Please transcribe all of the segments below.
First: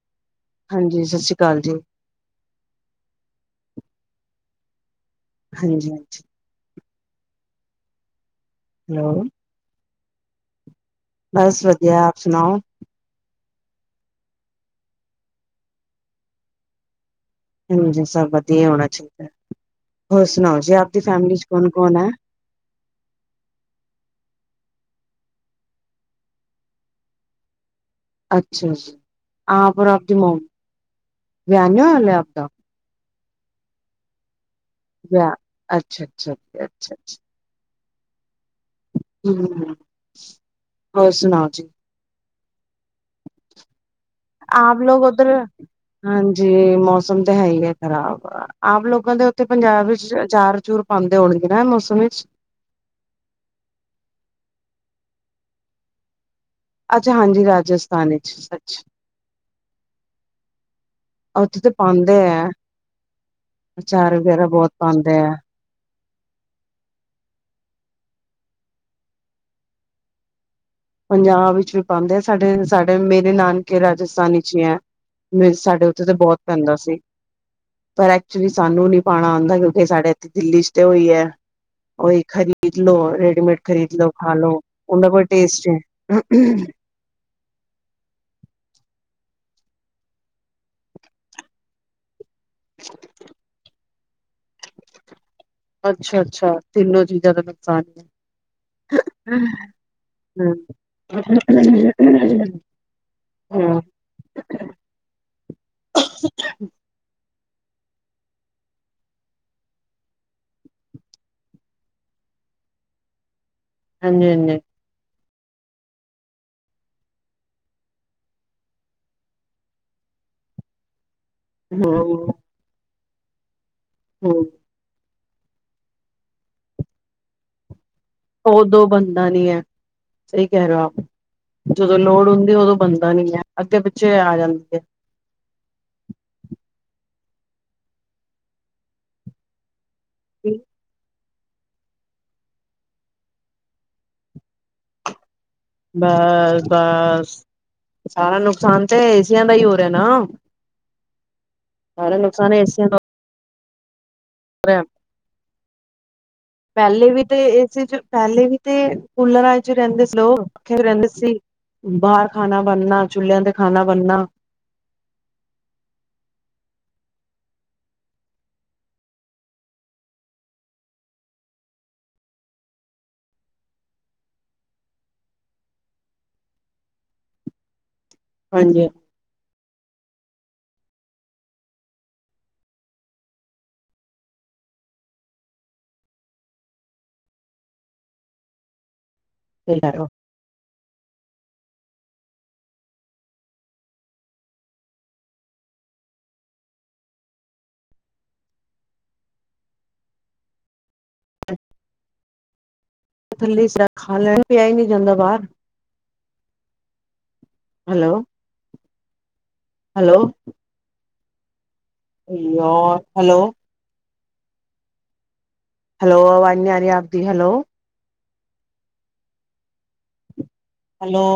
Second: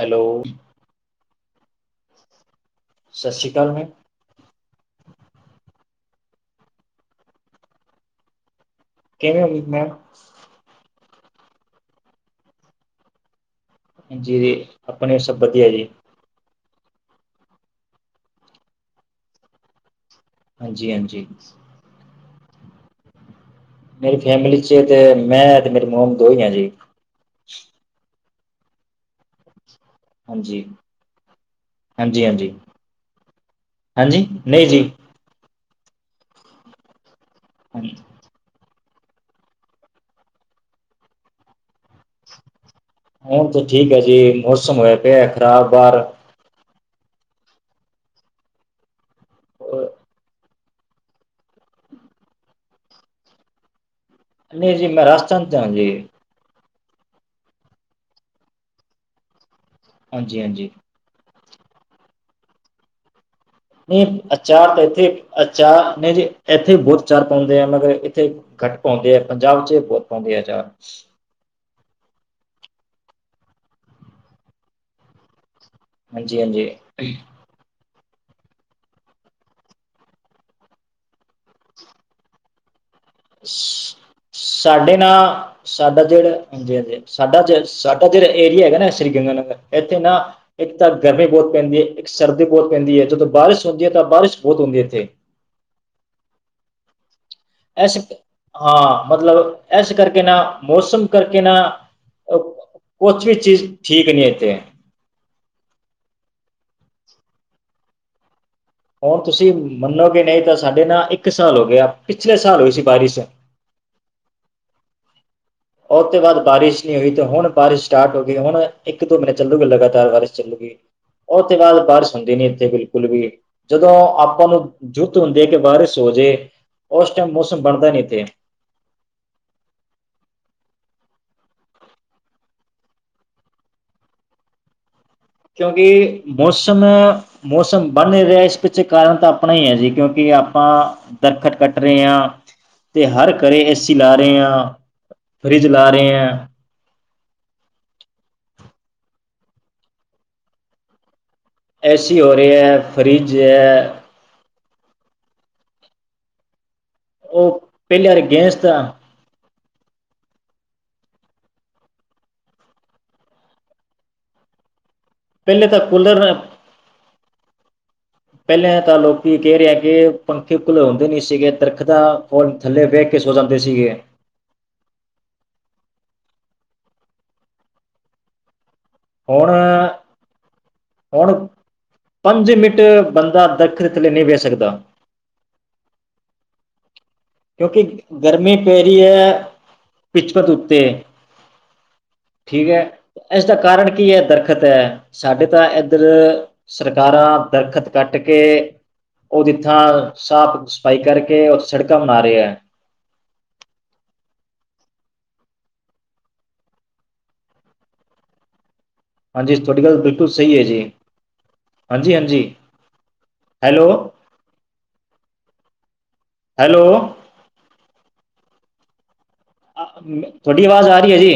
Hello. ਹਾਂਜੀ, ਸ਼ਸੀ ਕਾਲ ਜੀ। ਸ਼ਸ਼ੀ ਕਾਲ ਮੈਮ ਹਾਂਜੀ-ਹਾਂਜੀ। ' [inaudible] ਕਿਵੇਂ ਹੋ ਮੈਮ?' ' [inaudible] ਬੱਸ ਵਧੀਆ ਆਪ ਸੁਣਾਓ। ਜੀ, ਆਪਣੇ ਸਭ ਵਧੀਆ ਜੀ। ਹਾਂਜੀ, ਸਭ ਵਧੀਆ ਹੋਣਾ ਚਾਹੀਦਾ ' [inaudible] ', ਹੋਰ ਸੁਣਾਓ ਜੀ, ਹਾਂਜੀ ਆਪਦੀ ਹਾਂਜੀ ਫੈਮਿਲੀ ਚ ਕੌਣ-ਕੌਣ ਐ। ਮੇਰੀ ਫੈਮਿਲੀ 'ਚ' 'ਤੇ ਮੈਂ ਤੇ ਮੇਰੀ ਮੋਮ ਦੋ ਹੀ ਆ ਜੀ। ਅੱਛਾ-ਅੱਛਾ ਆਪ ਔਰ ਆਪ ਕੀ ਮੌਮ, ਹਾਂਜੀ ' [inaudible] ' ਵਿਆਹ ਨੀ ਹੋਇਆ ਹਲੇ ਹਾਂਜੀ ਆਪਕਾ। ਹਾਂਜੀ ਹਾਂਜੀ ਜੀ, ਨਹੀਂ ਜੀ। ਵਿਆਹ, ਅੱਛਾ-ਅੱਛਾ, ਅੱਛਾ-ਅੱਛਾ। ਹਾਂਜੀ। ਹਮ, ' [inaudible] ' ਹੋਰ ਸੁਣਾਓ ਜੀ। ਹੁਣ ਤਾਂ ਠੀਕ ਆ ਜੀ, ਮੌਸਮ ਹੋਇਆ ਪਿਆ ਖ਼ਰਾਬ ਬਾਹਰ। ਜੀ ਮੌਸਮ ਤੇ ਹੈ ਆ ਖ਼ਰਾਬ, ਆਮ ਲੋਕਾਂ ਦੇ ਉੱਥੇ ਪੰਜਾਬ ਅਹ ਵਿੱਚ ਚਾਰ-ਚੂਰ ਪਾਂਦੇ ਹੋਣਗੇ ਨਾ ਮੌਸਮ ਵਿੱਚ ਨਹੀਂ ਜੀ, ਮੈਂ ਰਾਸਤਾਨ 'ਚ' ਆ ਜੀ। ਅੱਛਾ ਹਾਂਜੀ, ਰਾਜਸਥਾਨ ਵਿੱਚ ਸੱਚ। ਹਾਂਜੀ-ਹਾਂਜੀ। ਉੱਥੇ ਤਾਂ ਪਾਂਦੇ ਆ। ਨਹੀਂ ਅਚਾਰ ਤਾਂ, ਪਾਉਂਦੇ ਇੱਥੇ ਹੈ ਅਚਾਰ ਨਹੀਂ ਜੀ। ਇੱਥੇ ਬਹੁਤ ਚਾਰ ਪਾਉਂਦੇ ਆ ਮਗਰ ਇੱਥੇ ਘੱਟ ਪੌਦੇ ਆ ਪੰਜਾਬ 'ਚ' ਬਹੁਤ ਪਾਉਂਦੇ ਆ ਅਚਾਰ। ਪੰਜਾਬ ਵਿੱਚ ਵੀ ਪਾਉਂਦੇ ਆ, ਸਾਡੇ-ਸਾਡੇ ਮੇਰੇ ਨਾਨਕੇ ਰਾਜਸਥਾਨੀ 'ਚ' ਹੀ ਹੈ ਸਾਡੇ ਤੇ ਤਾਂ ਬਹੁਤ ਹਾਂਜੀ ਹਾਂਜੀ ਪੈਂਦਾ ਸੀ। ਪਰ ਐਕਚੁਲੀ ਸਾਨੂੰ ਨੀ ਪਾਣਾ ਆਂਦਾ, ਕਿਉਂਕਿ ਸਾਡੇ ਇੱਥੇ ਦਿੱਲੀ 'ਚ' ਤੇ ਉਹੀ ਹੈ। ਉਹੀ ਖਰੀਦ ਲੋ, ਰੇਡੀਮੇਡ ਖਰੀਦ ਲੋ ਖਾਲੋ ਸਾਡੇ ਨਾ ਉਹਨਾਂ ਕੋ ਟੇਸਟ ਸਾਡਾ ਜਿਹੜਾ ਨੀ। ਹਾਂਜੀ-ਹਾਂਜੀ ਸਾਡਾ ਜ ਸਾਡਾ ਜਿਹੜਾ ਏਰੀਆ ਹੈਗਾ ਨਾ ਸ੍ਰੀ ਗੰਗਾਨਗਰ ਇੱਥੇ ਨਾ ਇੱਕ ਤਾਂ ਗਰਮੀ ਬਹੁਤ ਪੈਂਦੀ ਐ। ਇੱਕ ਸਰਦੀ ਬਹੁਤ ਪੈਂਦੀ ਐ। ਜਦੋਂ ਬਾਰਿਸ਼ ਹੁੰਦੀ ਐ। ਤਾ ਬਾਰਿਸ਼ ਬਹੁਤ ਹੁੰਦੀ ਹੈ। ਇੱਥੇ ਅੱਛਾ-ਅੱਛਾ ਤਿੰਨੋ ਚੀਜ਼ਾਂ ਦਾ ਨੁਕਸਾਨ ਹੈ। ਅਸਕ। ਹਾਂ, ਮਤਲਬ ਇਸ ਕਰਕੇ ਨਾ, ਹਮ ਮੌਸਮ ਕਰਕੇ ਨਾ, ਅ ਹਾਂਜੀ ਕੁਛ ਵੀ ਚੀਜ਼ ਠੀਕ ਨਹੀਂ ਇੱਥੇ। ' [unintelligible] ਹੁਣ ਤੁਸੀਂ ਮੰਨੋਗੇ ਨਹੀਂ ਤਾਂ, ਸਾਡੇ ਨਾ ਇੱਕ ਸਾਲ ਹੋ ਗਿਆ। ਪਿਛਲੇ ਸਾਲ ਹੋਈ ਸੀ ਬਾਰਿਸ਼ ਹਾਂਜੀ-ਹਾਂਜੀ। ਉਹ ਤੋਂ ਬਾਅਦ ਬਾਰਿਸ਼ ਨਹੀਂ ਹੋਈ। ਤੇ ਹੁਣ ਬਾਰਿਸ਼ ਸਟਾਰਟ ਹੋ ਗਈ, ਹੁਣ ਇੱਕ, ਦੋ ਮਹੀਨੇ ਚੱਲੂਗਾ ਲਗਾਤਾਰ ਬਾਰਿਸ਼ ਚੱਲੂਗੀ। ਉਹ ਤੇ ਹਮ ਬਾਅਦ ਬਾਰਿਸ਼ ਹਮ ਹੁੰਦੀ ਨੀ ਇੱਥੇ ਬਿਲਕੁਲ ਵੀ ' [inaudible] ' ਜਦੋਂ ਆਪਾਂ ਨੂੰ ਜੋ ਤੁਹਾਨੂੰ ਦੇਖ ਬਾਰਿਸ਼ ਹੋ ਜੇ ਉਸ ਟਾਈਮ ਮੌਸਮ ਬਣਦਾ ਨੀ ਇੱਥੇ ਉਦੋ ਬੰਦਾ ਨੀ ਐ। ਸਹੀ ਕਹਿ ਰਹੇ ਹੋ ਆਪ, ਜਦੋਂ ਲੋੜ ਹੁੰਦੀ। ਉਦੋਂ ਬਣਦਾ ਨੀ ਐ, ਅੱਗੇ ਪਿੱਛੇ ਆ ਜਾਂਦੀ ਹੈ। ਕਿਉਂਕਿ ਮੌਸਮ-ਮੌਸਮ ਬਣ ਨੀ ਰਿਹਾ। ਇਸ ਪਿੱਛੇ ਕਾਰਨ ਤਾਂ ਆਪਣਾ ਹੀ ਹੈ ਜੀ, ਕਿਉਂਕਿ ਕਿ ਆਪਾਂ ਦਰਖਤ ਕੱਟ ਰਹੇ ਆ ਤੇ ਹਰ ਘਰੇ ਏਸੀ ਲਾ ਰਹੇ ਆ। ਬੱਸ-ਬੱਸ ' [inaudible] ' ਸਾਰਾ ਨੁਕਸਾਨ ਤਾਂ ਏਸੀਆਂ ਦਾ ਹੀ ਹੋ ਰਿਹਾ ਨਾ। ਏ ਸਾਰਾ ਸੀ ਹੋ ਨੁਕਸਾਨ ਰਹੇ ਐ, ਏਸੀਆਂ ਦਾ ਫਰਿੱਜ ਐ। ਪਹਿਲੇ ਵੀ ਤੇ ਉਹ ਇਸ ਚ ਪਹਿਲੇ ਵੀ ਅਗੇਂਸਟ ਤੇ ਕੂਲਰਾਂ 'ਚ ਰਹਿੰਦੇ ਸੀ। ਲੋਕ ਪੱਖਿਆ 'ਚ ਰਹਿੰਦੇ ਸੀ। ਬਾਹਰ ਖਾਣਾ ਬਣਨਾ, ਚੁਲ੍ਹਿਆਂ ਤੇ ਖਾਣਾ ਬਣਨਾ। ਪਹਿਲੇ ਤਾਂ ਕੂਲਰ ਪਹਿਲਾਂ ਤਾਂ ਲੋਕੀ ਕਹਿ ਰਹੇ ਕਿ ਪੱਖੇ ਘੁਲਾਉਦੇ ਨਹੀਂ ਸੀਗੇ। ਦਰਖਤਾਂ ਥੱਲੇ ਬਹਿ ਕੇ ਸੋ ਜਾਂਦੇ ਸੀਗੇ। ਹਾਂਜੀ। ਹੋਣ ਹੁਣ ਪੰਜ ਮਿੰਟ ਬੰਦਾ ਦਰਖਤ ਥੱਲੇ ਨਹੀਂ ਵੇ ਸਕਦਾ। ਕਿਉਂਕਿ ਗਰਮੀ ਪੈ ਰਹੀ ਏ। [unintelligible] ਬਚਪਤ ਉੱਤੇ ਠੀਕ ਏ। ਇਸਦਾ ਕਾਰਨ ਕੀ ਹੈ? ਦਰਖਤ ਏ ਸਾਡੇ ਤਾਂ ਇੱਧਰ ਸਰਕਾਰਾਂ ਦਰਖਤ ਕੱਟ ਕੇ ਉਹਦੀ ਥਾਂ ਸਾਫ਼-ਸਫ਼ਾਈ ਕਰਕੇ ਉਥੇ ਸੜਕਾਂ ਬਨਾ ਰਹੇ ਆ। ਥੱਲੇ ਚ ਖਾ ਲੈਣਾ ਪਿਆ ਹੀ ਨਹੀ ਜਾਂਦਾ ਬਾਹਰ। ਹੈਲੋ। ਹਾਂਜੀ, ਤੁਹਾਡੀ ਗੱਲ ਹੈਲੋ ਬਿਲਕੁਲ ਸਹੀ ਏ ਜੀ। ਹਾਂਜੀ-ਹਾਂਜੀ। ਹੈਲੋ ਹੈਲੋ, ਆਵਾਜ਼ ਨਹੀਂ ਆ ਰਹੀ ਆਪਦੀ ਹੈਲੋ। ਆ ਥੋਡੀ ਆਵਾਜ਼ ਆ ਰਹੀ ਹੈਲੋ ਜੀ।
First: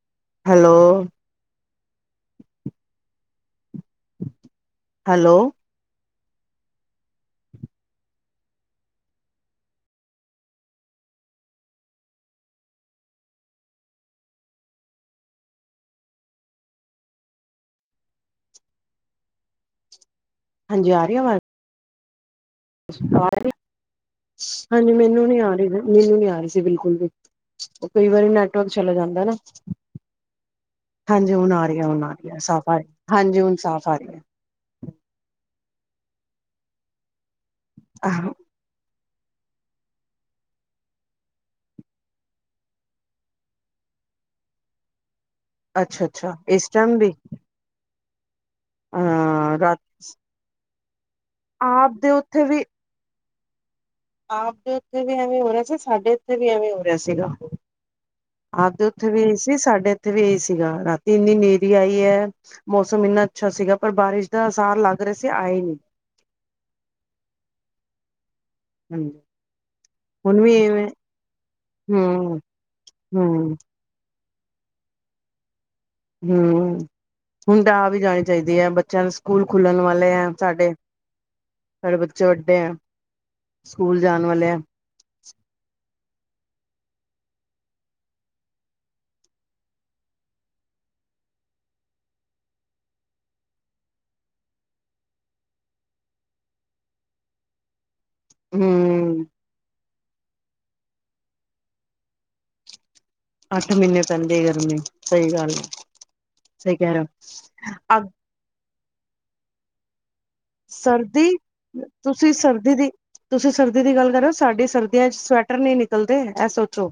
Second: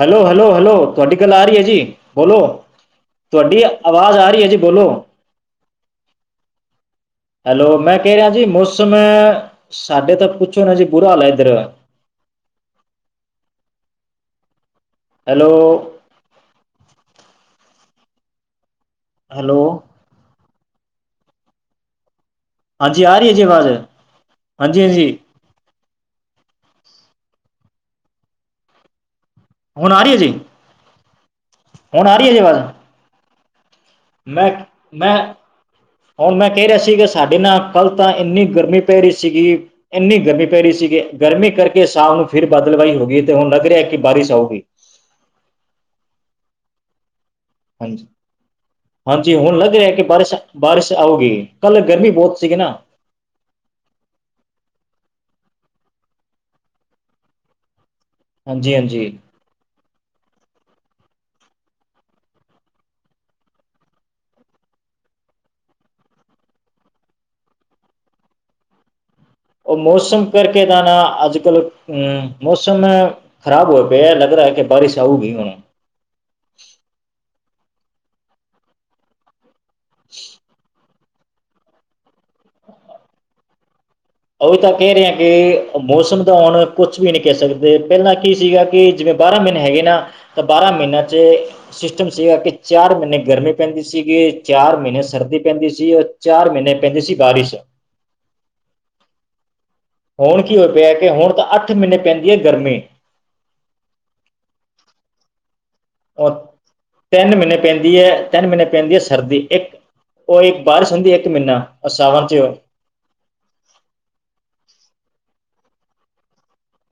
ਹੈਲੋ-ਹੈਲੋ-ਹੈਲੋ। ਹੈਲੋ ਤੁਹਾਡੀ ਗੱਲ ਆ ਰਹੀ ਏ ਜੀ ਬੋਲੋ, ਤੁਹਾਡੀ ਆਵਾਜ਼ ਆ ਰਹੀ ਏ ਜੀ ਬੋਲੋ। ਹੈਲੋ। ਹੈਲੋ ਮੈ ਕਹਿ ਰਿਹਾ ਜੀ। ਮੌਸਮ ਸਾਡੇ ਤਾਂ ਪੁੱਛੋ ਨਾ ਜੀ ਬੁਰਾ ਹਾਲ ਏ ਇੱਧਰ। ਹੈਲੋ। ਹੈਲੋ। ਹਾਂਜੀ ਆ ਰਹੀ ਵਾਜ਼। ਹਾਂਜੀ ਆ ਰਹੀ ਹੈ ਜੀ ਆਵਾਜ਼ ਹਾਂਜੀ ਮੈਨੂੰ ਨੀ ਆ ਰਹੀ। ਮੈਨੂੰ ਨੀ ਆ ਰਹੀ ਸੀ ਬਿਲਕੁਲ ਵੀ। ਉਹ ਕਈ ਵਾਰੀ ਨੈਟਵਰਕ ਚਲਾ ਜਾਂਦਾ ਨਾ। ਹੁਣ ਆ ਰਹੀ ਹੈ ਜੀ ਹਾਂਜੀ, ਹੁਣ ਆ ਰਹੀ ਹੁਣ ਆ ਰਹੀਆਂ ਸਾਫ਼ ਆ ਰਹੀ ਹਾਂਜੀ ਹੁਣ ਸਾਫ਼ ਆ ਰਹੀ ਆ। ਮੈਂ ਮੈਂ ਹੁਣ ਮੈਂ ਕਹਿ ਰਿਹਾ ਸੀ ਕਿ ਸਾਡੇ ਨਾਲ ਕੱਲ੍ਹ ਤਾਂ ਆਹੋ ਇੰਨੀ ਗਰਮੀ ਪੈ ਰਹੀ ਸੀਗੀ। ਇੰਨੀ ਗਰਮੀ ਪੈ ਰਹੀ ਸੀਗੀ। ਗਰਮੀ ਕਰਕੇ ਸ਼ਾਮ ਨੂੰ ਫਿਰ ਬਾਦਲਵਾਈ ਹੋ ਗਈ ਤੇ ਹੁਣ ਲੱਗ ਰਿਹਾ ਕਿ ਬਾਰਿਸ਼ ਆਊਗੀ। ਅੱਛਾ-ਅੱਛਾ। ਇਸ ਟਾਈਮ ਲਈ। ਹਾਂਜੀ- ਹਾਂਜੀ। ਹੁਣ ਦੇਖ ਰਾਤ ਰਿਹਾ ਕਿ ਬਾਰਿਸ਼ ਬਾਰਿਸ਼ ਆਉਗੀ। ਕੱਲ ਆਪ ਦੇ ਗਰਮੀ ਬਹੁਤ ਉੱਥੇ ਸੀਗੀ ਵੀ ਨਾ। ਆਪ ਦੇ ਉੱਥੇ ਵੀ ਐਵੇਂ ਹੋ ਰਿਹਾ ਸੀ। ਸਾਡੇ ਉੱਥੇ ਵੀ ਐਵੇਂ ਹੋ ਰਿਹਾ ਸੀਗਾ। ਆਪਦੇ ਉੱਥੇ ਹਾਂਜੀ-ਹਾਂਜੀ ਵੀ ਇਹੀ ਸੀ ਸਾਡੇ ਉੱਥੇ ਵੀ ਇਹੀ ਸੀਗਾ ਰਾਤੀ ਇੰਨੀ ਨ੍ਹੇਰੀ ਆਈ ਏ। ਮੌਸਮ ਇੰਨਾ ਅੱਛਾ ਸੀਗਾ। ਪਰ ਬਾਰਿਸ਼ ਦਾ ਅਸਾਰ ਲੱਗ ਰਿਹਾ ਸੀ ਆਈ ਨੀ। ਹਮ। ਉਹ ਮੌਸਮ ਕਰਕੇ ਤਾਂ ਨਾ ਅੱਜ-ਕੱਲ੍ਹ ਅਮ ਹਮ ਮੌਸਮ ਹਮ ਖਰਾਬ ਹੋਏ ਪਏ ਲੱਗ ਰਿਹਾ ਕਿ ਬਾਰਾਸ਼ ਆਊਗੀ ਹੁਣ। ਹੂ ਹੁਣ ਤਾਂ ਆਹ ਵੀ ਜਾਣੀ ਚਾਹੀਦੀ ਏ। ਬੱਚਿਆਂ ਦੇ ਸਕੂਲ ਖੁੱਲਣ ਵਾਲੇ ਏ ਸਾਡੇ। ਸਾਡੇ ਬੱਚੇ ਵੱਡੇ ਏ ਸਕੂਲ ਜਾਣ ਵਾਲੇ। ਉਹੀ ਤਾਂ ਕਹਿ ਰਹੇ ਆ ਕਿ ਮੌਸਮ ਦਾ ਹੁਣ ਕੁਛ ਵੀ ਨਹੀਂ ਕਹਿ ਸਕਦੇ ਪਹਿਲਾਂ ਕੀ ਸੀਗਾ ਕਿ ਜਿਵੇਂ ਬਾਰਾਂ ਮਹੀਨੇ ਹੈਗੇ ਨਾ। ਤਾਂ ਬਾਰਾਂ ਮਹੀਨਿਆਂ ਚ ਸਿਸਟਮ ਸੀਗਾ ਕਿ ਚਾਰ ਮਹੀਨੇ ਗਰਮੀ ਪੈਂਦੀ ਸੀਗੀ ਚਾਰ ਸਰਦੀ ਪੈਂਦੀ ਸੀ। ਚਾਰ ਮਹੀਨੇ ਪੈਂਦੇ ਸੀ ਬਾਰਿਸ਼। ਹੂ ਹੁਣ ਕੀ ਹੋ ਪਿਆ ਕਿ ਹੁਣ ਤਾਂ ਅੱਠ ਮਹੀਨੇ ਪੈਂਦੀ ਐ ਗਰਮੀ। ਅੱਠ ਮਹੀਨੇ ਪੈਂਦੀ ਏ ਗਰਮੀ ਸਹੀ ਗੱਲ ਐ। ਉਹ ਤਿੰਨ ਮਹੀਨੇ ਪੈਂਦੀ ਅ ਐ, ਤਿੰਨ ਮਹੀਨੇ ਪੈਂਦੀ ਐ ਸਰਦੀ ਇੱਕ ਉਹ ਇੱਕ ਬਾਰਿਸ਼ ਹੁੰਦੀ ਇੱਕ ਸਰਦੀ ਮਹੀਨਾ ਆਹ ਸਾਵਨ ਤੁਸੀਂ ਚ ਸਰਦੀ ਦੀ ਤੁਸੀਂ ਸਰਦੀ ਦੀ ਗੱਲ ਕਰ ਰਏ ਓ ਸਾਡੇ ਸਰਦੀਆਂ 'ਚ ਸਵੈਟਰ ਨਹੀਂ ਨਿਕਲਦੇ ਇਹ ਸੋਚੋ।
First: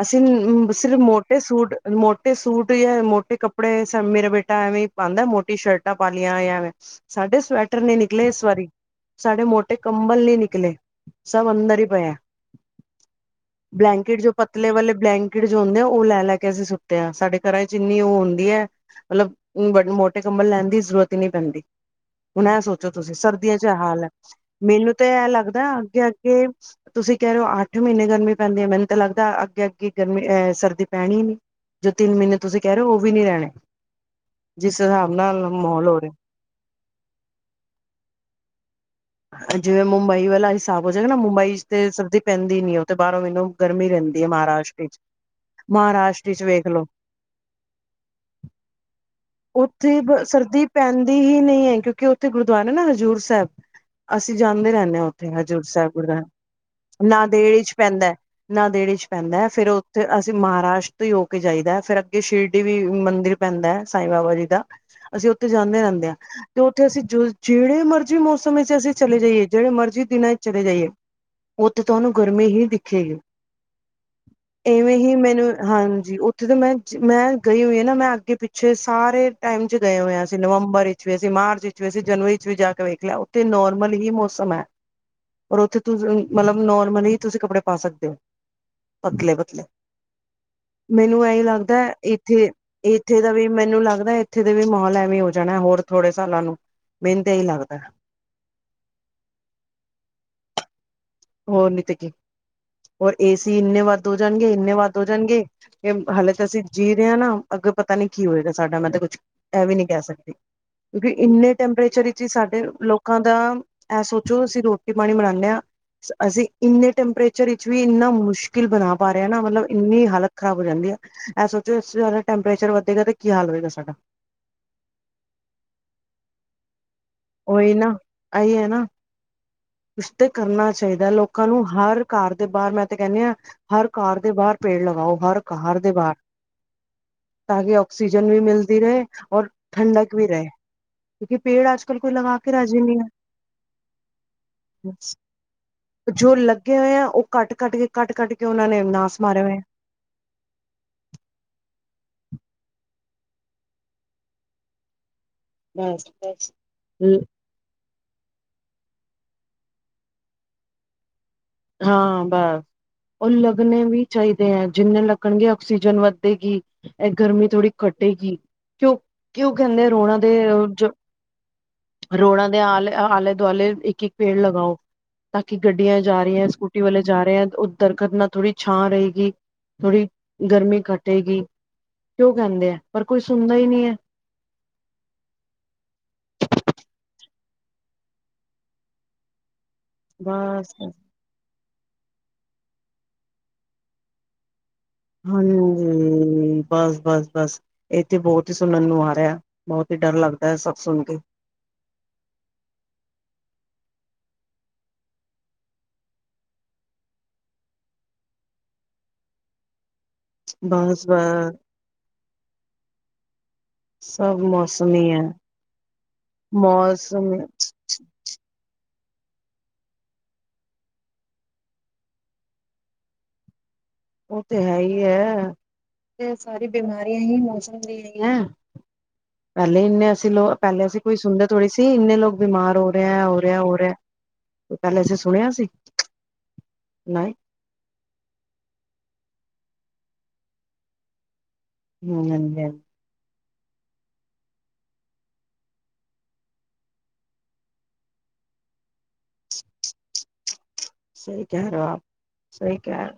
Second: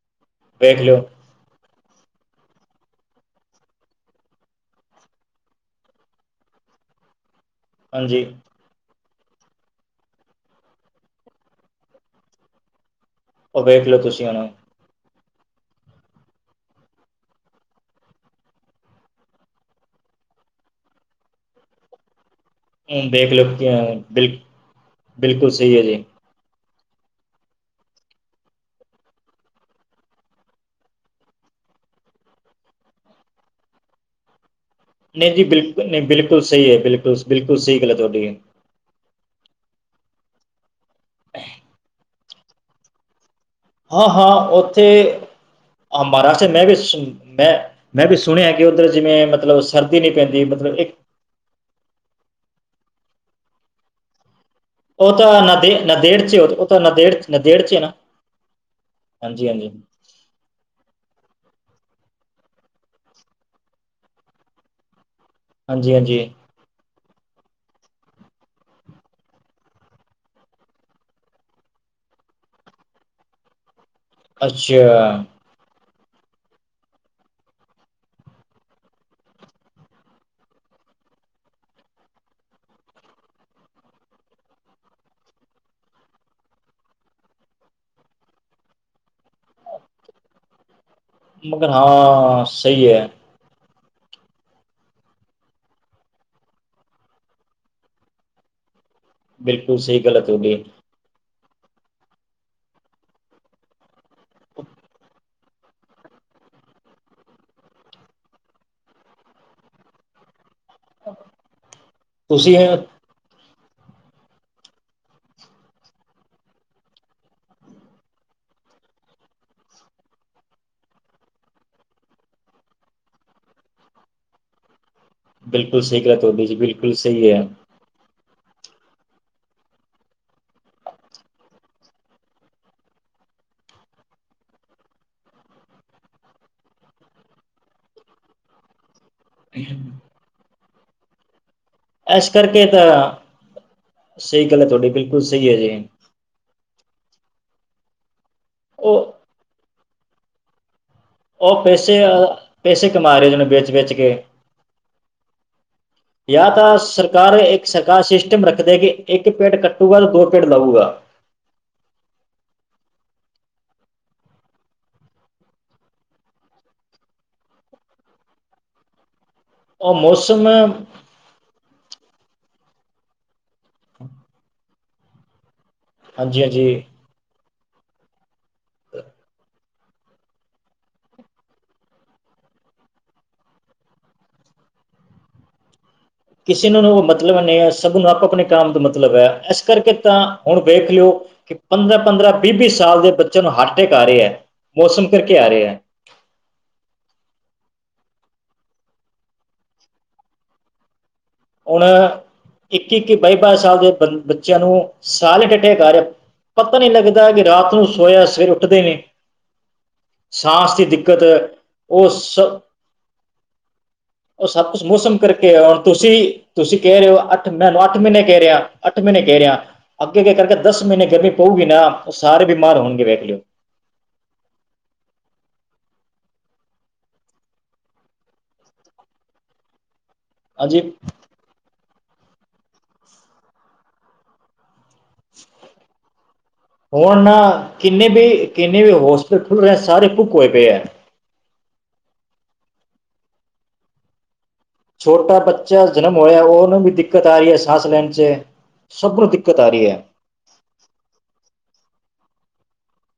ਅਸੀਂ ਵੇਖ ਲਿਓ ਸਿਰਫ ਮੋ ਮੋਟੇ ਸੂਟ ਮੋਟੇ ਸੂਟ ਜਾਂ ਮੋਟੇ ਕੱਪੜੇ ਸ ਮੇਰਾ ਬੇਟਾ ਐਵੇਂ ਪਾਂਦਾ ਮੋਟੀ ਸ਼ਰਟ। ਸਰਟਾ ਪਾ ਲਈਆਂ ਜਾ ਐਂਵੇ ਸਾਡੇ ਸਵੈਟਰ ਨੀ ਹਾਂਜੀ ਨਿਕਲੇ ਇਸ ਵਾਰੀ। ਸਾਡੇ ਮੋਟੇ ਕੰਬਲ ਨੀ ਨਿਕਲੇ ਸਭ ਅੰਦਰ ਈ ਪਏ ਆ। ਉਹ ਵੇਖ ਲਿਓ ਬਲੈਂਕੀਟ ਤੁਸੀਂ ਜੋ ਉਹਨੂੰ ਪਤਲੇ ਵਾਲੇ ਬਲੈਂਕ ਬਲੈਂਕੀਟ ਜੋ ਹੁੰਦੇ ਆ ਉਹ ਲੈ ਲੈ ਕੇ ਅਸੀਂ ਸੁੱਤੇ ਹਾਂ ਸਾਡੇ ਘਰਾਂ 'ਚ ਇੰਨੀ ਉਹ ਹੁੰਦੀ ਐ। ਮਤਲਬ ਉਂ ਮੋਟੇ ਕੰਬਲ ਲੈਣ ਦੀ ਜ਼ਰੂਰਤ ਈ ਨੀਂ ਪੈਂਦੀ। ਹੁਣ ਇਹ ਸੋਚੋ ਹੂੰ, ਤੁਸੀਂ ਦੇਖ ਲਓ ਸਰਦੀਆਂ 'ਚ ਕਿ, ਆ ਅਹ, ਹਾਲ ਬਿਲ ਮੈਨੂੰ ਤੇ ਇਹ ਬਿਲਕੁਲ ਲੱਗਦਾ ਸਹੀ ਹੈ ਜੀ ਅੱਗੇ- ਅੱਗੇ ਤੁਸੀਂ ਕਹਿਨੇ ਉਂ ਅੱਠ ਮਹੀਨੇ ਗਰਮੀ ਪੈਂਦੀ ਆ ਮੈਨੂੰ ਤਾਂ ਲੱਗਦਾ ਅੱਗੇ - ਅੱਗੇ ਗਰਮੀ ਅਹ ਸਰਦੀ ਪੈਣੀ ਨੀ। ਜੋ ਤਿੰਨ ਮਹੀਨੇ ਤੁਸੀਂ ਕਹਿ ਰਹੇ ਹੋ ਉਹ ਵੀ ਨੀ ਰਹਿਣੇ। [inaudible] ਜਿਸ ਹਿਸਾਬ ਨਹੀਂ ਜੀ, ਨਾਲ ਮਾਹੌਲ ਬਿਲਕੁਲ ਹੋ ਨਹੀਂ ਰਿਹਾ ਬਿਲਕੁਲ ਸਹੀ ਹੈ ਬਿਲਕੁਲ ਬਿਲਕੁਲ ਸਹੀ ਗੱਲ ਐ ਤੁਹਾਡੀ। ਜਿਵੇਂ ਮੁੰਬਈ ਵਾਲਾ ਹਿਸਾਬ ਹੋ ਜਾਏਗਾ ਨਾ ਮੁੰਬਈ 'ਚ ਤੇ ਸਰਦੀ ਪੈਂਦੀ ਨੀ ਉਹ ਤੇ ਬਾਹਰੋਂ ਮੈਨੂੰ ਗਰਮੀ ਹਾਂ - ਰਹਿੰਦੀ ਹੈ ਹਾਂ ਉੱਥੇ ਮਹਾਰਾਸ਼ਟਰ ਚ ਚ ਮਹਾਰਾਸ਼ਟਰ ਮੈਂ ਵੇਖ ਵੀ ਲੋ ਮੈਂ -ਮੈਂ ਵੀ ਸੁਣਿਆ ਕਿ ਉੱਧਰ ਜਿਵੇਂ ਮਤਲਬ ਸ ਉੱਥੇ ਸਰਦੀ ਨੀ ਪੈਂਦੀ ਸਰਦੀ ਮਤਲਬ ਕਿ। ਪੈਂਦੀ ਹੀ ਨੀਂ ਐ ਕਿਉਂਕਿ ਉੱਥੇ ਗੁਰਦੁਆਰਾ ਨਾ ਹਜ਼ੂਰ ਸੈਬ। ਅਸੀਂ ਜਾਦੇ ਰਹਿੰਨੇ ਜਾਨੇ ਰਹਿੰਦੇ ਉਹ ਉੱਥੇ ਤਾਂ ਹਜ਼ੂਰ ਨਦੇ ਸਾਹਿਬ ਨਦੇੜ ਗੁਰਦੁਵਾਰਾ ਚ ਉਹ ਤਾਂ ਨਦੇੜ ਨਦੇੜ ਨਾਂਦੇੜ 'ਚ ਹੈ ਨਾ ਪੈਂਦਾ ਨਾਂਦੇੜ 'ਚ ਪੈਂਦਾ ਹਾਂਜੀ ਫੇਰ ਹਾਂਜੀ ਉੱਥੇ ਫਿਰ ਅਸੀਂ ਮਹਾਰਾਸ਼ਟਰ ਹੀ ਹੋ ਕੇ ਜਾਈਦਾ ਫਿਰ ਅੱਗੇ ਸ੍ਰੀਰੜੀ ਵੀ ਮੰਦਿਰ ਪੈਂਦਾ ਐ ਸਾਈ ਬਾਬਾ ਜੀ ਦਾ। ਅਸੀਂ ਉੱਥੇ ਜਾਂਦੇ ਹਾਂਜੀ ਰਹਿੰਦੇ ਆ ਹਾਂਜੀ ਤੇ ਉੱਥੇ ਅਸੀਂ ਜਿਹੜੇ ਮਰਜ਼ੀ ਮੌਸਮ ਵਿੱਚ ਅਸੀਂ ਚਲੇ ਜਾਈਏ ਜਿਹੜੇ ਮਰਜ਼ੀ ਦਿਨਾਂ 'ਚ ਚਲੇ ਜਾਈਏ। ਉੱਥੇ ਤੁਹਾਨੂੰ ਗਰਮੀ ਹੀ ਦਿਖੇਗੀ ਇਵੇਂ ਹੀ ਅੱਛਾ ਮੈਨੂੰ ਹਾਂਜੀ ਉੱਥੇ ਜਦੋਂ ਮੈਂ- ਮੈਂ ਗਈ ਹੋਈ ਆ ਨਾ ਮੈਂ ਅੱਗੇ ਪਿੱਛੇ ਸਾਰੇ ਟਾਈਮ 'ਚ ਗਏ ਹੋਏ ਅਸੀਂ ਨਵੰਬਰ ਵਿੱਚ ਵੀ ਅਸੀਂ ਮਾਰਚ 'ਚ ਵੇਸੈ ਜਨਵਰੀ 'ਚ ਵੀ ਜਾ ਕੇ ਵੇਖ ਲਿਆ ਉੱਥੇ ਨੋਰ ਵੰਨਗੀ ਮੌਸਮ ਐ ਪਰ ਉੱਥੇ ਤੁਸੀਂ ਮਤਲਬ ਨੋਰਮਲ ਹੀ ਤੁਸੀਂ ਕੱਪੜੇ ਪਾ ਸਕਦੇ ਹੋ। ਪਤਲੇ - ਪਤਲੇ ਮੈਨੂੰ ਐ ਮਗਰ ਲੱਗਦਾ ਹਾਂ ਇੱਥੇ- ਸਹੀ ਹੈ ਇੱਥੇ ਦਾ ਵੀ ਮੈਨੂੰ ਲੱਗਦਾ ਇੱਥੇ ਦੇ ਵੀ ਮਾਹੌਲ ਐਵੇਂ ਹੋ ਜਾਣਾ ਹੋਰ ਥੋੜੇ ਸਾਲਾਂ ਨੂੰ ਮੈਨੂੰ ਤਾਂ ਇਹੀ ਲੱਗਦਾ। ਬਿਲਕੁਲ ਸਹੀ ਗੱਲ ਆ ਥੋਡੀ। ਹੋਰ ਨੀ ਤੇ ਕੀ ਹੋਰ ਏ ਸੀ ਇੰਨੇ ਵੱਧ ਹੋ ਜਾਣਗੇ ਇੰਨੇ ਵੱਧ ਹੋ ਜਾਣਗੇ ਏ ਹਾਲੇ ਤਾਂ ਅਸੀਂ ਜੀਅ ਰਹੇ ਆ ਨਾ ਅੱਗੇ ਪਤਾ ਨੀ ਕੀ ਹੋਏਗਾ ਸਾਡਾ ਮੈਂ ਤੇ ਕੁਛ ਐ ਵੀ ਨਹੀ ਕਹਿ ਸਕਦੀ। ਕਿਉਂਕਿ ਇੰਨੇ ਟੈਂਪਰੇਚਰ ਵਿੱਚ ਹੀ ਤੁਸੀਂ ਸਾਡੇ ਲੋਕ ਲੋਕਾਂ ਦਾ ਇਹ ਸੋਚੋ ਅਸੀਂ ਰੋਟੀ ਪਾਣੀ ਬਨਾਂਨੇ ਆ। ਅਸੀਂ ਇੰਨੇ ਟੈਂਪਰੇਚਰ ਵਿੱਚ ਵੀ ਇੰਨਾ ਮੁਸ਼ਕਿਲ ਬਣਾ ਪਾ ਰਹੇ ਹਾਂ ਨਾ ਮਤਲਬ ਇੰਨੀ ਹਾਲਤ ਖ਼ਰਾਬ ਹੋ ਜਾਂਦੀ ਆ। ਇਹ ਸੋਚੋ ਸਾਰਾ ਟੈਂਪਰੇਚਰ ਵਧੇਗਾ ਤੇ ਕੀ ਹਾਲ ਹੋਏਗਾ ਸਾਡਾ। ਬਿਲਕੁਲ ਸਹੀ ਗੱਲ ਆ ਥੋਠੀ ਜੀ ਬਿਲਕੁਲ ਸਹੀ ਕਿਏ। ਇਹ ਨਾ ਆਹੀ ਐ ਨਾ। ਕੁਸ ਤਾ ਕਰਨਾ ਚਾਹੀਦਾ ਲੋਕਾਂ ਨੂੰ ਹਰ ਘਰ ਦੇ ਬਾਹਰ ਮੈਂ ਤੇ ਕਹਿੰਨੀ ਆ ਹਰ ਘਰ ਦੇ ਬਾਹਰ ਪੇੜ ਲਗਾਓ ਹਰ ਘਰ ਦੇ ਬਾਹਰ। ਤਾਂ ਕਿ ਉਕਸੀਜਨ ਵੀ ਮਿਲਦੀ ਰਹੇ ਔਰ ਠੰਠਕ ਵੀ ਰਹੇ ਕਿਉਂਕਿ ਪੇੜ ਅੱਜ ਕੱਲ ਕੋਈ ਏਸ ਲਗਾ ਕੇ ਕਰਕੇ ਰਾਜੀ ਤਾਂ ਨਹੀਂ ਸਹੀ ਗੱਲ ਹੈ ਤੁਹਾਡੀ ਬਿਲਕੁਲ ਸਹੀ ਆ ਜੀ। ਜੋ ਲੱਗੇ ਹੋਏ ਆ ਉਹ ਕੱਟ- ਕੱਟ ਕੇ ਕੱਟ - ਕੱਟ ਕੇ ਉਹਨਾਂ ਨੇ ਉਹ ਨਾਸ ਮਾਰਿਆ ਹੋਇਆ। ਉਹ ਪੈਸੇ ਆ ਪੈਸੇ ਕਮਾ ਰਹੇ ਉਹਨੇ ਵੇਚ- ਵੇਚ ਕੇ। ਬਸ ਯਾ ਬਸ। ਤਾਂ ਸਰਕਾਰੇ ਏ ਸਰਕਾਰ ਸਿਸਟਮ ਰੱਖਦੇ ਕਿ ਇੱਕ ਪੇੜ ਕੱਟੂਗਾ ਤੇ ਦੋ ਪੇੜ ਲਊਗਾ। ਹਾਂ ਬਸ। ਉਹ ਲੱਗਣੇ ਵੀ ਚਾਹੀਦੇ ਐ ਜਿੰਨੇ ਲੱਗਣਗੇ ਆਕਸੀਜਨ ਵੱਧੇਗੀ। ਇਹ ਗਰਮੀ ਥੋੜ੍ਹੀ ਘਟੇਗੀ ਕਿਉ- ਕਿਉ ਕਹਿੰਦੇ ਉਹ ਰੋਡਾ ਦੇ ਮੌਸਮ ਰੋੜਾਂ ਦੇ ਆਲੇ ਆਲੇ - ਦੁਆਲੇ ਇੱਕ - ਇੱਕ ਪੇੜ ਲਗਾਓ। ਤਾਂ ਕਿ ਗੱਡੀਆਂ ਜਾ ਹਾਂਜੀ ਰਹੀਆਂ ਸਕੂਟੀ ਹਾਂਜੀ ਵਾਲੇ ਜਾ ਰਹੇ ਆ ਉਹ ਦਰਖਤ ਨਾਲ ਥੋੜ੍ਹੀ ਛਾਂ ਰਹੇਗੀ। ਥੋੜੀ ਗਰਮੀ ਘਟੇਗੀ ਕਿਉਂ ਕਹਿੰਦੇ ਆ ਪਰ ਕੋਈ ਸੁਣਦਾ ਹੀ ਨਹੀ ਐ। ਕਿਸੇ ਨੂੰ ਮਤਲਬ ਨਹੀਂ ਐ ਸਭ ਨੂੰ ਆਪੋ - ਆਪਣੇ ਕੰਮ ਦਾ ਮਤਲਬ ਐ ਇਸ ਕਰਕੇ ਤਾਂ ਹੁਣ ਬਸ ਵੇਖ ਲਿਓ ਕਿ ਪੰਦਰਾਂ- ਪੰਦਰਾਂ, ਵੀਹ- ਵੀਹ ਸਾਲ ਦੇ ਬੱਚਿਆਂ ਨੂੰ ਹਾਰਟਟੈਕ ਆ ਰਹੇ ਆ। ਮੌਸਮ ਕਰਕੇ ਰਹੇ ਹੈ ਹਾਂਜੀ ਬਸ, ਬਸ, ਬਸ। ਇਹ ਤਾਂ ਬਹੁਤ ਹੀ ਸੁਣਨ ਨੂੰ ਆ ਰਿਹਾ ਬਹੁਤ ਹੀ ਡਰ ਲੱਗਦਾ ਐ ਸਭ ਸੁਣ ਕੇ ਹੁਣ ਇੱਕੀ - ਇੱਕੀ, ਬਾਈ -ਬਾਈ ਸਾਲ ਦੇ ਬੰਦ ਬੱਚਿਆਂ ਨੂੰ ਸਾਇਲੈਟ ਅਟੈਕ ਆ ਰਿਹਾ ਪਤਾ ਨਹੀ ਲੱਗਦਾ ਕਿ ਰਾਤ ਨੂੰ ਸੋਇਆ ਸਵੇਰੇ ਉੱਠਦੇ ਨੇ ਸਾਸ ਦੀ ਬਸ ਬ ਦਿੱਕਤ ਉਹ ਸ ਉਹ ਸਭ ਕੁਛ ਮੌਸਮੀ ਮੌਸਮ ਹੈ, ਕਰਕੇ ਹੁਣ ਤੁਸੀਂ -ਤੁਸੀਂ ਕਹਿ ਰਹੇ ਹੋ ਮੌਸਮ ਅੱਠ ਮ ਮੈਨੂੰ ਅੱਠ ਮਹੀਨੇ ਕਹਿ ਰਿਹਾ ਅੱਠ ਮਹੀਨੇ ਕਹਿ ਰਿਹਾ। ਅੱਗੇ- ਅੱਗੇ ਕਰਕੇ ਦਸ ਮਹੀਨੇ ਗਰਮੀ ਪਊਗੀ ਨਾ ਉਹ ਸਾਰੇ ਬਿਮਾਰ ਹੋਣਗੇ ਵੇਖ ਲਿਓ। ਉਹ ਤੇ ਹੈ ਹੀ ਐ ਤੇ ਸਾਰੀ ਬਿਮਾਰੀਆਂ ਹੀ ਮੌਸਮ ਦੀ ਹੈਗੀਆ ਹੈ। ਪਹਿਲੇ ਇੰਨੇ ਅਸੀਂ ਲੋ ਹਾਂਜੀ ਪਹਿਲੇ ਕੋਈ ਸੁੁਣਦੇ ਥੋੜੀ ਸੀ ਇੰਨੇ ਲੋਕ ਬਿਮਾਰ ਹੋ ਰਿਹੇ, ਹੋ ਰਿਹੇ, ਹੋ ਰਿਹੇ ਪਹਿਲਾਂ ਅਸੀਂ ਸੁਣਿਆ ਸੀ। ਹੁਣ ਨਹੀਂ, ਨਾ ਕਿੰਨੇ ਵੀ ਕਿੰਨੇ ਵੀ ਹੋਸਪਿਟਲ ਖੁੱਲ ਰਹੇ ਸਾਰੇ ਬੁੱਕ ਹੋਏ ਪਏ ਆ। [unintelligible] ਛੋਟਾ ਬੱਚਾ ਜਨਮ ਹੋਇਆ, ਉਹਨੂੰ ਵੀ ਦਿੱਕਤ ਆ ਰਹੀ ਐ ਸਾਸ ਲੈਣ 'ਚ ਸਬ ਨੂੰ ਦਿੱਕਤ ਆ ਰਹੀ ਐ। ਸਹੀ ਕਹਿ ਰਹੇ ਹੋ ਆਪ ਸਹੀ ਕਹਿ